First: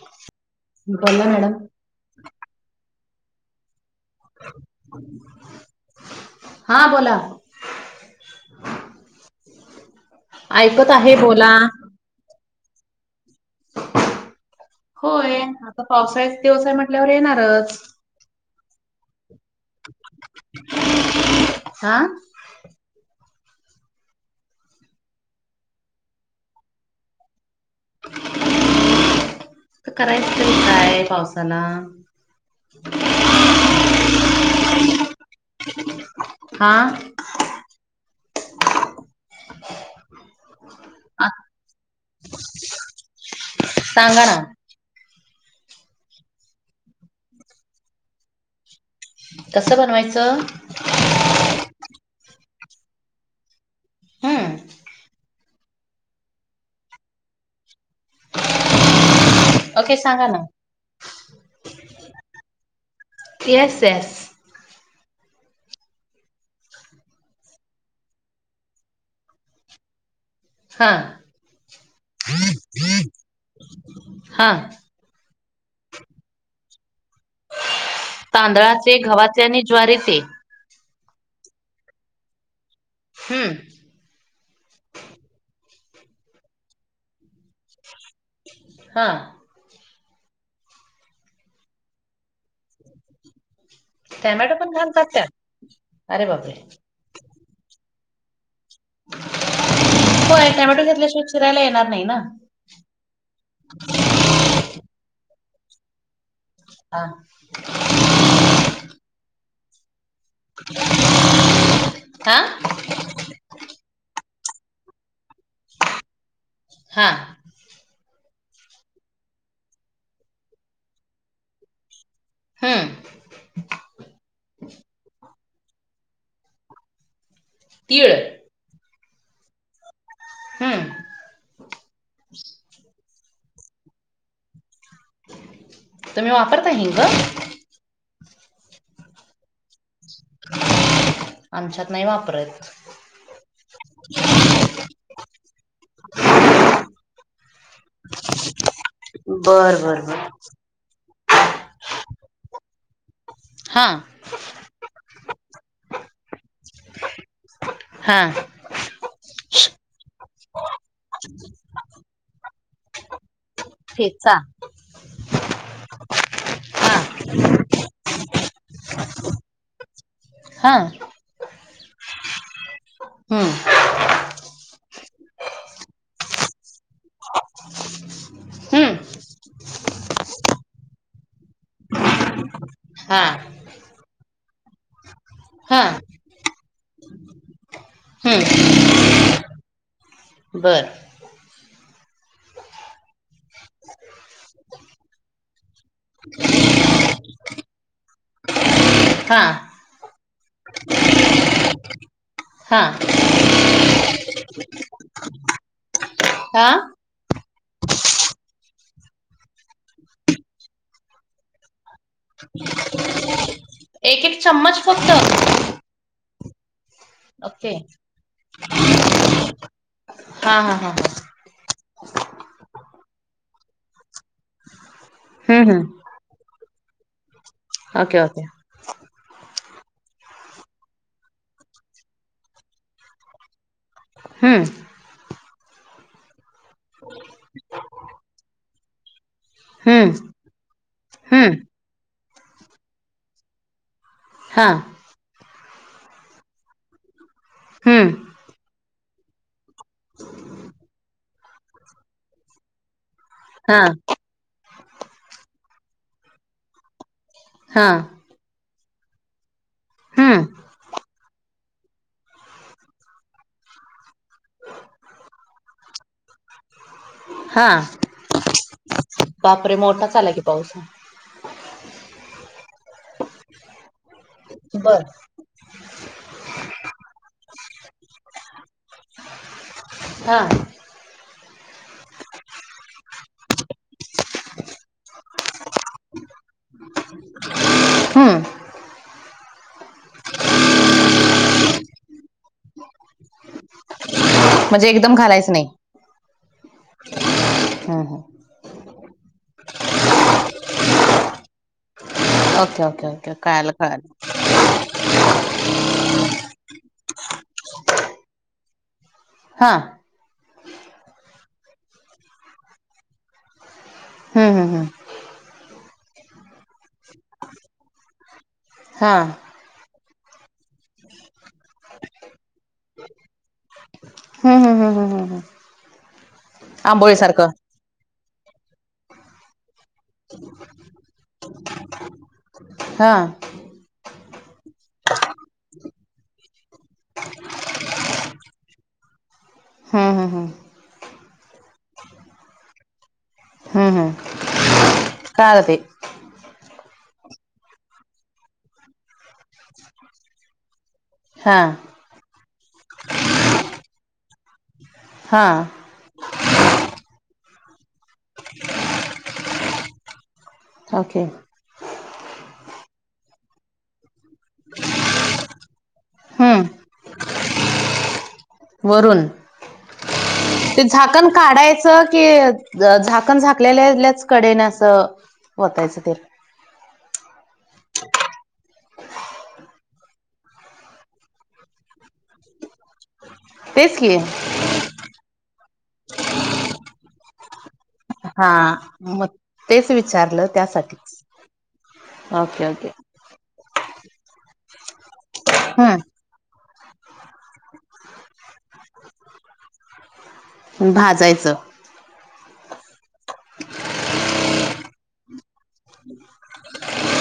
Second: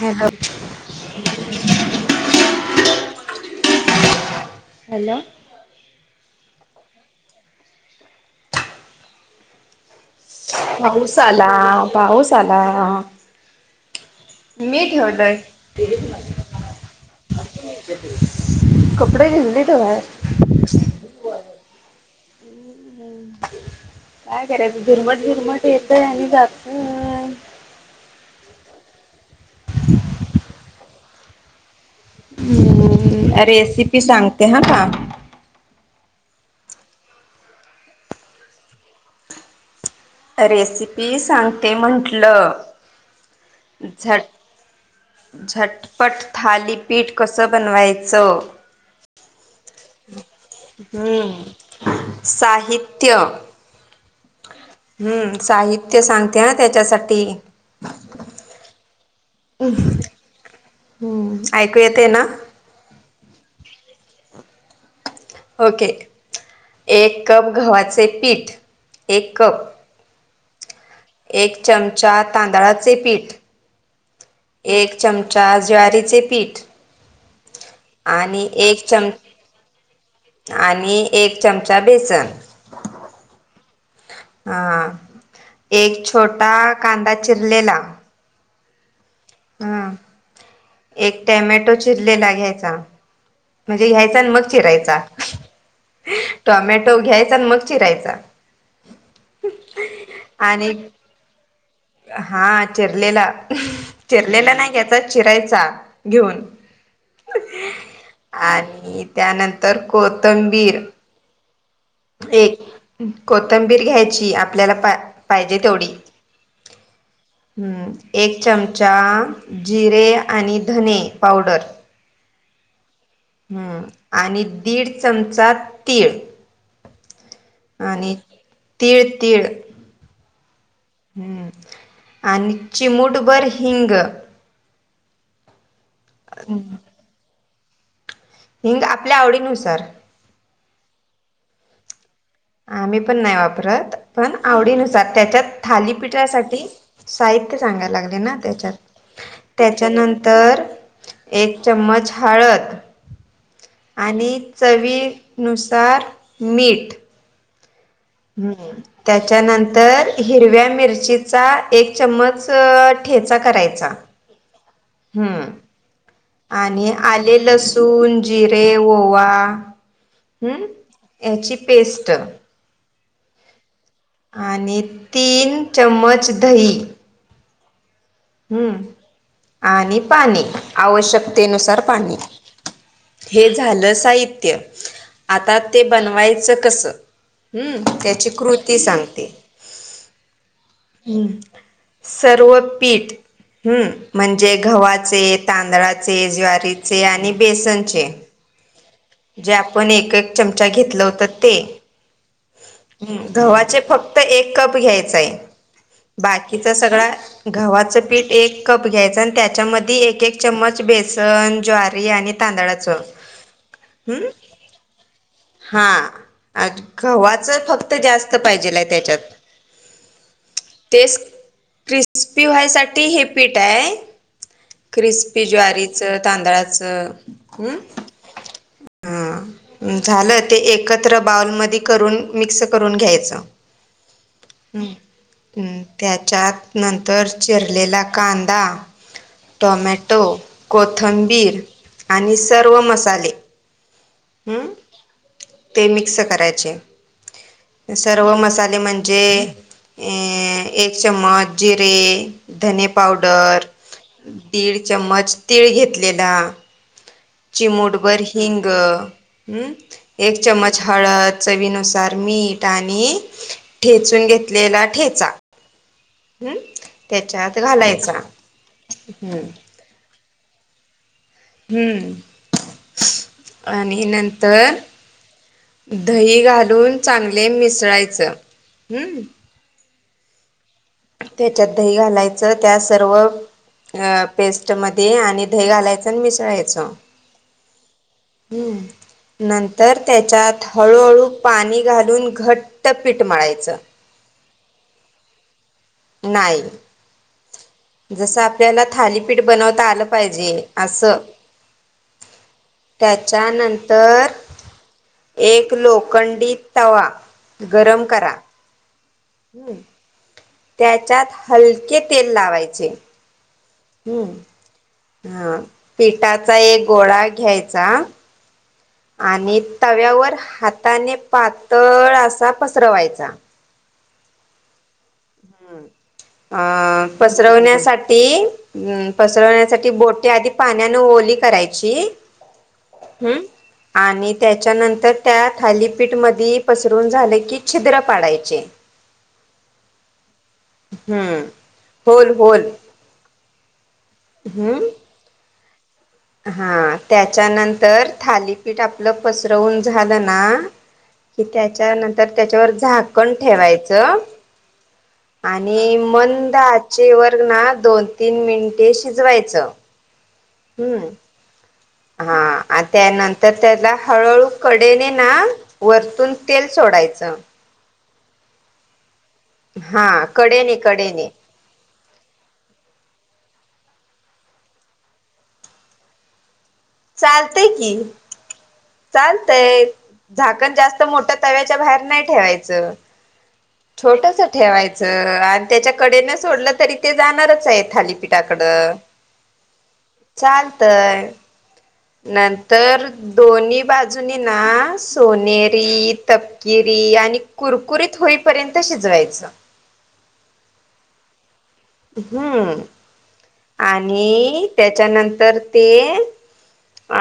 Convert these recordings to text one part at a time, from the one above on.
Hello [inaudible] बोला madam. [inaudible] Hello. [inaudible] हा बोला. ऐकत आहे पाऊस आला, बोला पाऊस आला. [inaudible] मी ठेवलोय. होय आता पावसाळ्याचे दिवस आहे म्हटल्यावर येणारच [unintelligible] कपडे भिजलीत ओ बाहेर. [unintelligible] हा. [inaudible] काय करायचं, झिरमट झिरमट येतोय, आणि जातोय. आता करायच तरी काय पावसानं. हम्म हम्म, रेसिपी सांगते हं का [unintelligible] हा [inaudible] रेसिपी आ, सांगते म्हटलं. [inaudible] झट सांगा ना झटपट थालीपीठ कसं बनवायचं? [inaudible] कसं बनवायचं? हम्म. साहित्य हम्म, साहित्य सांगते हं त्याच्यासाठी ओके सांगा ना. हम्म, ऐकू येतंय ना. [inaudible] Yes yes. ओके. एक कप गव्हाचे पीठ, एक कप हा. एक चमचा तांदळाचे पीठ [inaudible] हा एक चमचा ज्वारीचे पीठ, आणि एक चम त्याने ज्वारीचे आणि एक चमचा बेसन. हम्म. हा, एक छोटा कांदा चिरलेला हा. हम, एक टॅमॅटो चिरलेला घ्यायचा. म्हणजे घ्यायचा मग टॅमॅटो पण चिरायचा. घालतात त्यात अरे बापरे टॉमॅटो घ्यायचा आणि चिरायचा. [unintelligible] होय आणि टोमॅटो घेतल्याशिवाय चिरायला येणार नाही ना हा चिरलेला, चिरलेला नाही घ्यायचा, चिरायचा घेऊन. [inaudible] हा. आणि त्यानंतर कोथंबीर. हा एक कोथंबीर घ्यायची आपल्याला पा पाहिजे तेवढी. हां. हम, एक चमचा जिरे आणि धने पावडर. हम. हम्म आणि दीड चमचा तीळ. आणि तीळ तीळ तीळ. हम्. हम्म आणि चिमूटभर हिंग. तुम्ही वापरता हिंग. हिंग आपल्या आवडीनुसार. आमच्यात नाही वापरत. आम्ही पण नाही वापरत पण आवडीनुसार त्याच्यात थाली पिठासाठी साहित्य सांगायला लागले ना त्याच्यात बर बर बर त्याच्यानंतर एक चम्मच हळद. हा आणि चवीनुसार मीठ. हा. हम्म त्याच्यानंतर हिरव्या मिरचीचा एक चम्मच ठेचा करायचा. ठेचा हम्म आणि हा आले लसूण, जिरे, ओवा हम्म. हा याची पेस्ट. हम. आणि तीन चम्मच दही. [inaudible] हम्म आणि पाणी आवश्यकतेनुसार पाणी. हा हे झालं साहित्य, आता हा ते बनवायचं कस? हम, त्याची कृती सांगते. बरं. हम, सर्वपीठ. हम् म्हणजे गव्हाचे, तांदळाचे, ज्वारीचे आणि बेसनचे. हा जे आपण एक एक चमचा घेतल होत ते, हा हम्. गव्हाचे फक्त एक कप घ्यायचय, हा बाकीचा सगळा गव्हाचं पीठ एक कप घ्यायचं आणि त्याच्यामधी एक एक चम्मच बेसन, ज्वारी आणि तांदळाचं. एक एक चम्मच फक्त. हां. [unintelligible] गव्हाच ओके फक्त जास्त पाहिजेलाय त्याच्यात. हा हा हा. तेच क्रिस्पी व्हायसाठी हे पीठ आहे. क्रिस्पी हम्म हम्म ज्वारीचं, तांदळाचं हम्. ओके ओके हा झालं ते एकत्र बाऊलमध्ये करून मिक्स करून घ्यायचं. हम्म. हम त्याच्यात नंतर चिरलेला कांदा. हम्म टोमॅटो, कोथंबीर हम्म आणि सर्व मसाले हम्म हां. ते मिक्स करायचे. हम्म सर्व मसाले म्हणजे अ एक चमच जिरे, धणे पावडर हा दीड चमच तीळ घेतलेला, हा चिमुटभर हिंग. हम्म! एक हम्म चमच हळद, चवीनुसार मीठ आणि ठेचून घेतलेला ठेचा. हम, त्याच्यात हा घालायचा. हम्म बापरे! मोठाच आला की पाऊस. हम्म आणि नंतर बर दही घालून चांगले मिसळायचं. हम्म. हा! त्याच्यात दही घालायचं त्या सर्व अ पेस्टमध्ये आणि दही घालायचं आणि मिसळायचं. हम्म! नंतर त्याच्यात हळूहळू पाणी घालून घट्ट पीठ मळायचं. [unintelligible] म्हणजे एकदम घालायच नाही? नाही. हम्म हम्म जसं आपल्याला थालीपीठ बनवता आलं पाहिजे, असं. ओके ओके ओके कळालं कळालं त्याच्यानंतर- एक लोखंडी तवा गरम करा. हा हम्, त्याच्यात हलके तेल लावायचे. हम्म, हा पिठाचा एक गोळा घ्यायचा- हा आणि तव्यावर हाताने पातळ असा पसरवायचा. हम् हम हम हम हम! हम् अ सारखं पसरवण्यासाठी- पसरवण्यासाठी बोटे आधी पाण्यान ओली करायची. हा हम्म! आणि त्याच्यानंतर त्या थालीपीठ मधी पसरून झालं की छिद्र पाडायची. हा हा हा! हम्म, होल, होल. हम हम! हम्म! कळालं ते. हा त्याच्यानंतर थालीपीठ आपलं पसरवून झालं ना- कि हा त्याच्यानंतर त्याच्यावर झाकण ठेवायचं. हा आणि मंद आचेवर ना दोन- तीन मिनिटे शिजवायचं. हम्म! ओके हा, त्यानंतर त्याला हळूहळू कडेने ना- वरतून तेल हम्म सोडायचं. वरून. हा कडेने ते झाकण कडेने काढायचं की- झाकण झाकलेलेल्याच कडे ना असं ओतायचं ते? चालतंय की! चालतंय, झाकण जास्त मोठ्या तव्याच्या बाहेर नाही ठेवायचं. तेच की छोटस ठेवायचं आणि त्याच्याकडे न सोडलं तरी ते जाणारच आहे थाली- हा पीठाकडं मग तेच विचारलं त्यासाठीच चालतय. ओके ओके नंतर दोन्ही बाजूनी ना सोनेरी हम्म तपकिरी आणि कुरकुरीत होईपर्यंत शिजवायचं. भाजायचं. हम्म आणि त्याच्यानंतर ते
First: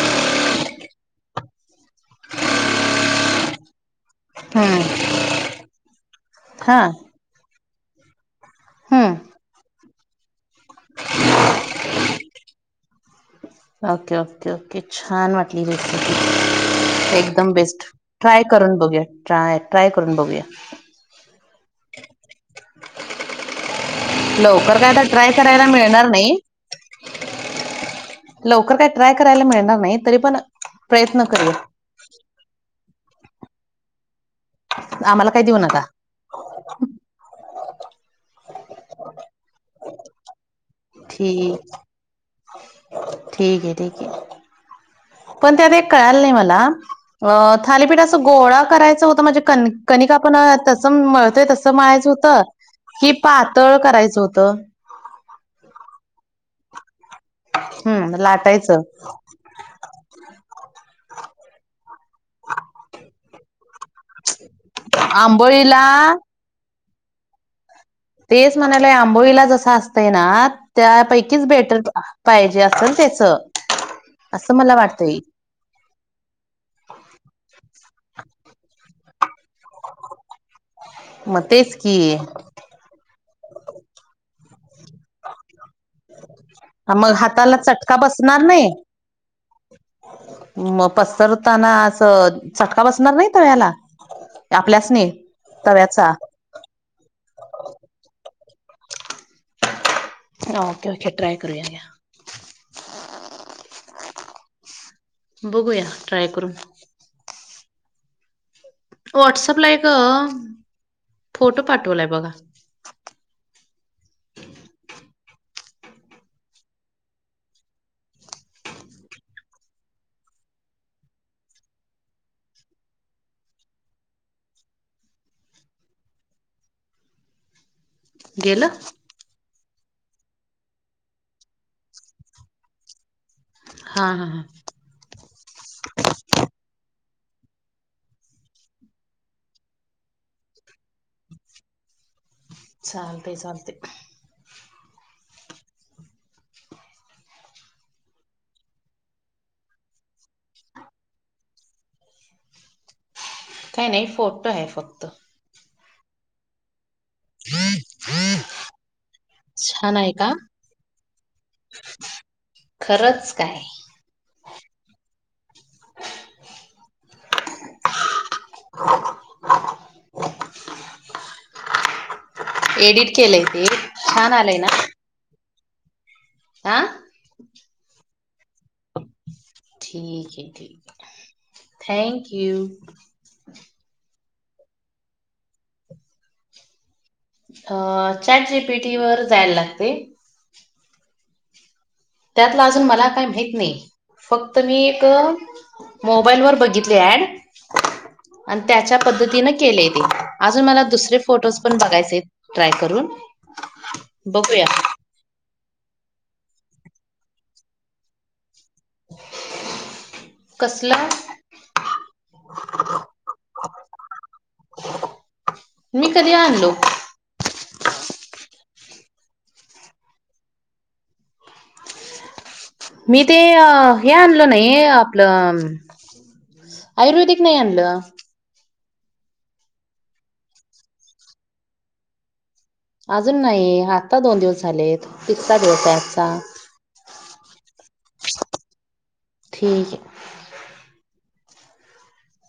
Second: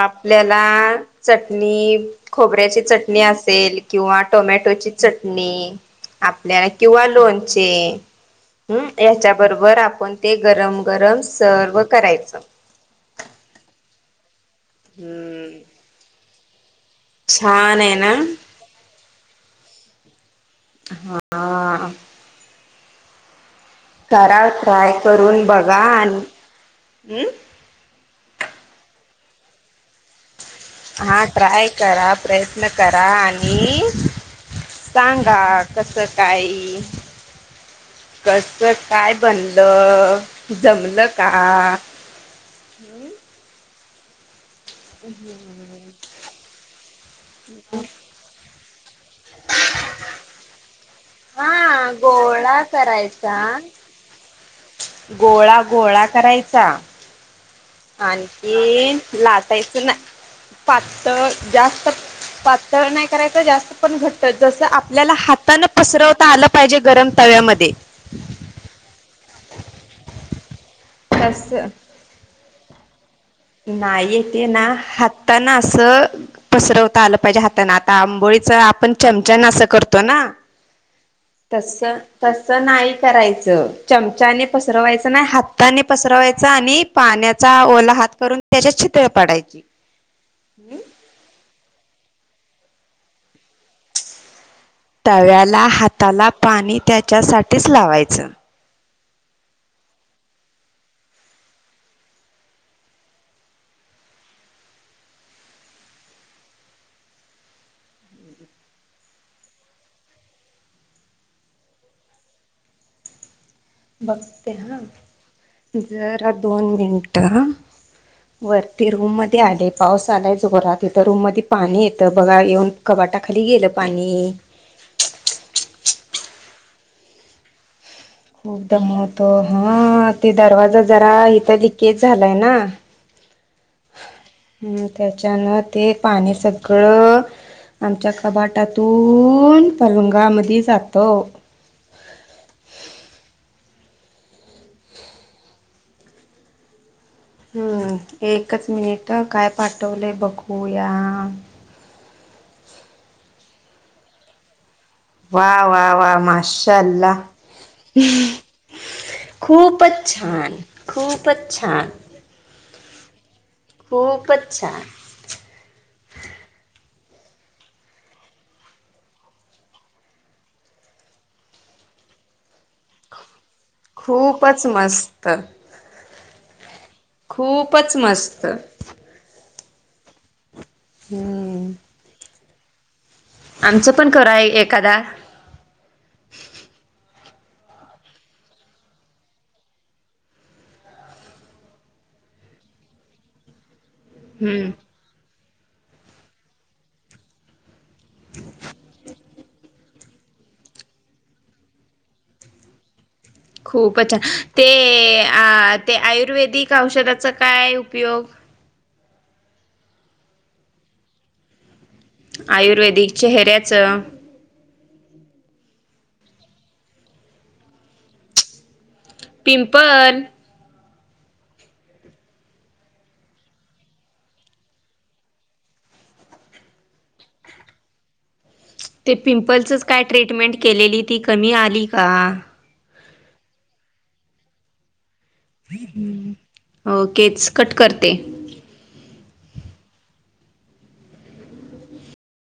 आपल्याला चटणी खोबऱ्याची चटणी असेल किंवा टोमॅटोची हम्म चटणी आपल्याला हा किंवा लोणचे हम्म ह्याच्या बरोबर आपण ते गरम गरम सर्व करायचं. ओके ओके ओके छान हम्म वाटली र एकदम छान बेस्ट आहे ना ट्राय करून बघूया ट्राय ट्राय करून बघूया. हा. करा लवकर काय आता ट्राय करून करायला बघा मिळणार आणि नाही. हम्म लवकर का ट्राय करायला मिळणार नाही तरी पण हा प्रयत्न ट्राय करूया करा प्रयत्न करा आणि आम्हाला सांगा काय देऊ नका कस काय. कस काय बनल जमल का? ठीक ठीक आहे ठीक आहे. [inaudible] पण त्यात एक कळाला नाही मला थालीपीठ असं गोळा करायचं होत म्हणजे कणि कणिक आपण तसं मळतोय तसं हा मळायचं होतं गोळा की करायचा पातळ करायचं होतं? गोळा गोळा करायचा हम्म आणि लाटायचं ते लाटायचं नाही. पातळ जास्त पातळ नाही करायचं जास्त पण घट जसं आपल्याला हाताानं आंबोळीला पसरवता आलं पाहिजे गरम तव्यामध्ये तेच म्हणाले आंबोळीला जस असतंय ना त्यापैकीच तस बेटर पाहिजे असेल त्याचं. नाही ते ना हाता न असं पसरवता आलं पाहिजे हाताने आता आंबोळीच आपण चमचान असं करतो ना. मग तेच तस की तस नाही करायचं चमचाने पसरवायचं नाही हाताने पसरवायचा आणि मग हाताला पाण्याचा ओला चटका हात करून बसणार नाही त्याच्यात छिद्रे पाडायची. मग पसरताना असं चटका बसणार नाही तव्याला? आपल्या? तव्याला हाताला पाणी त्याच्यासाठीच लावायचं. हो ओके ओके ट्राय करूया बघूया ट्राय करून. व्हॉट्सअपला एक फोटो पाठवलाय बघा. बघते हा जरा दोन मिनिट हा वरती रूम मध्ये आले पाऊस आलाय जोरात इथं रूम मध्ये पाणी येतं बघा येऊन कपाटाखाली गेलं पाणी गेलं दमवतो हा ते दरवाजा जरा इथं लिकेज झालाय ना. हा -हा -हा. त्याच्यानं ते पाणी सगळं आमच्या कपाटातून पलंगामध्ये जातं. चालतंय - चालतंय. हम्म... एकच मिनिट काय पाठवले. बघूया काही नाही, फोटो आहे फक्त. वा.. वा.. वा.. माशाल्ला [inaudible] खूपच.. छान आहे का छान- खूपच... छान खरंच काय? खूपच... छान. [unintelligible] एडिट केलंय ते. छान आलंय खूपच... मस्त. आ... खूपच... मस्त. ठीक... आहे. ठीक... आहे. हम... थॅंक... यू. आमचं पण करा एखादा अ चॅट जी पिटी वर जायला लागते. त्यातला, अजून मला काही माहित नाही. फक्त हम्म मी [inaudible] मोबाईल वर बघितले. ऍड? आणि, त्याच्या पद्धतीन केलेय ते. अजून, मला दुसरे फोटोज पण बघायचे आहेत, ट्राय करून. खूपच बघूया ते.... आ...., ते आयुर्वेदिक औषधाचा काय उपयोग? कसला? आयुर्वेदिक चेहऱ्याचं... मी कधी आणनलो. पिंपल.... मी ते आ हे आणल नाही, ते आपलं आयुर्वेदिक नाई आणलं. ते, पिंपलचच काय, ट्रीटमेंट केलेली ती कमी आली का? अजून नाही, आत्ता दोन दिवस झालेत. तिसरा दिवस आहे आजचा ओकेच, कट करते. ठीक ये....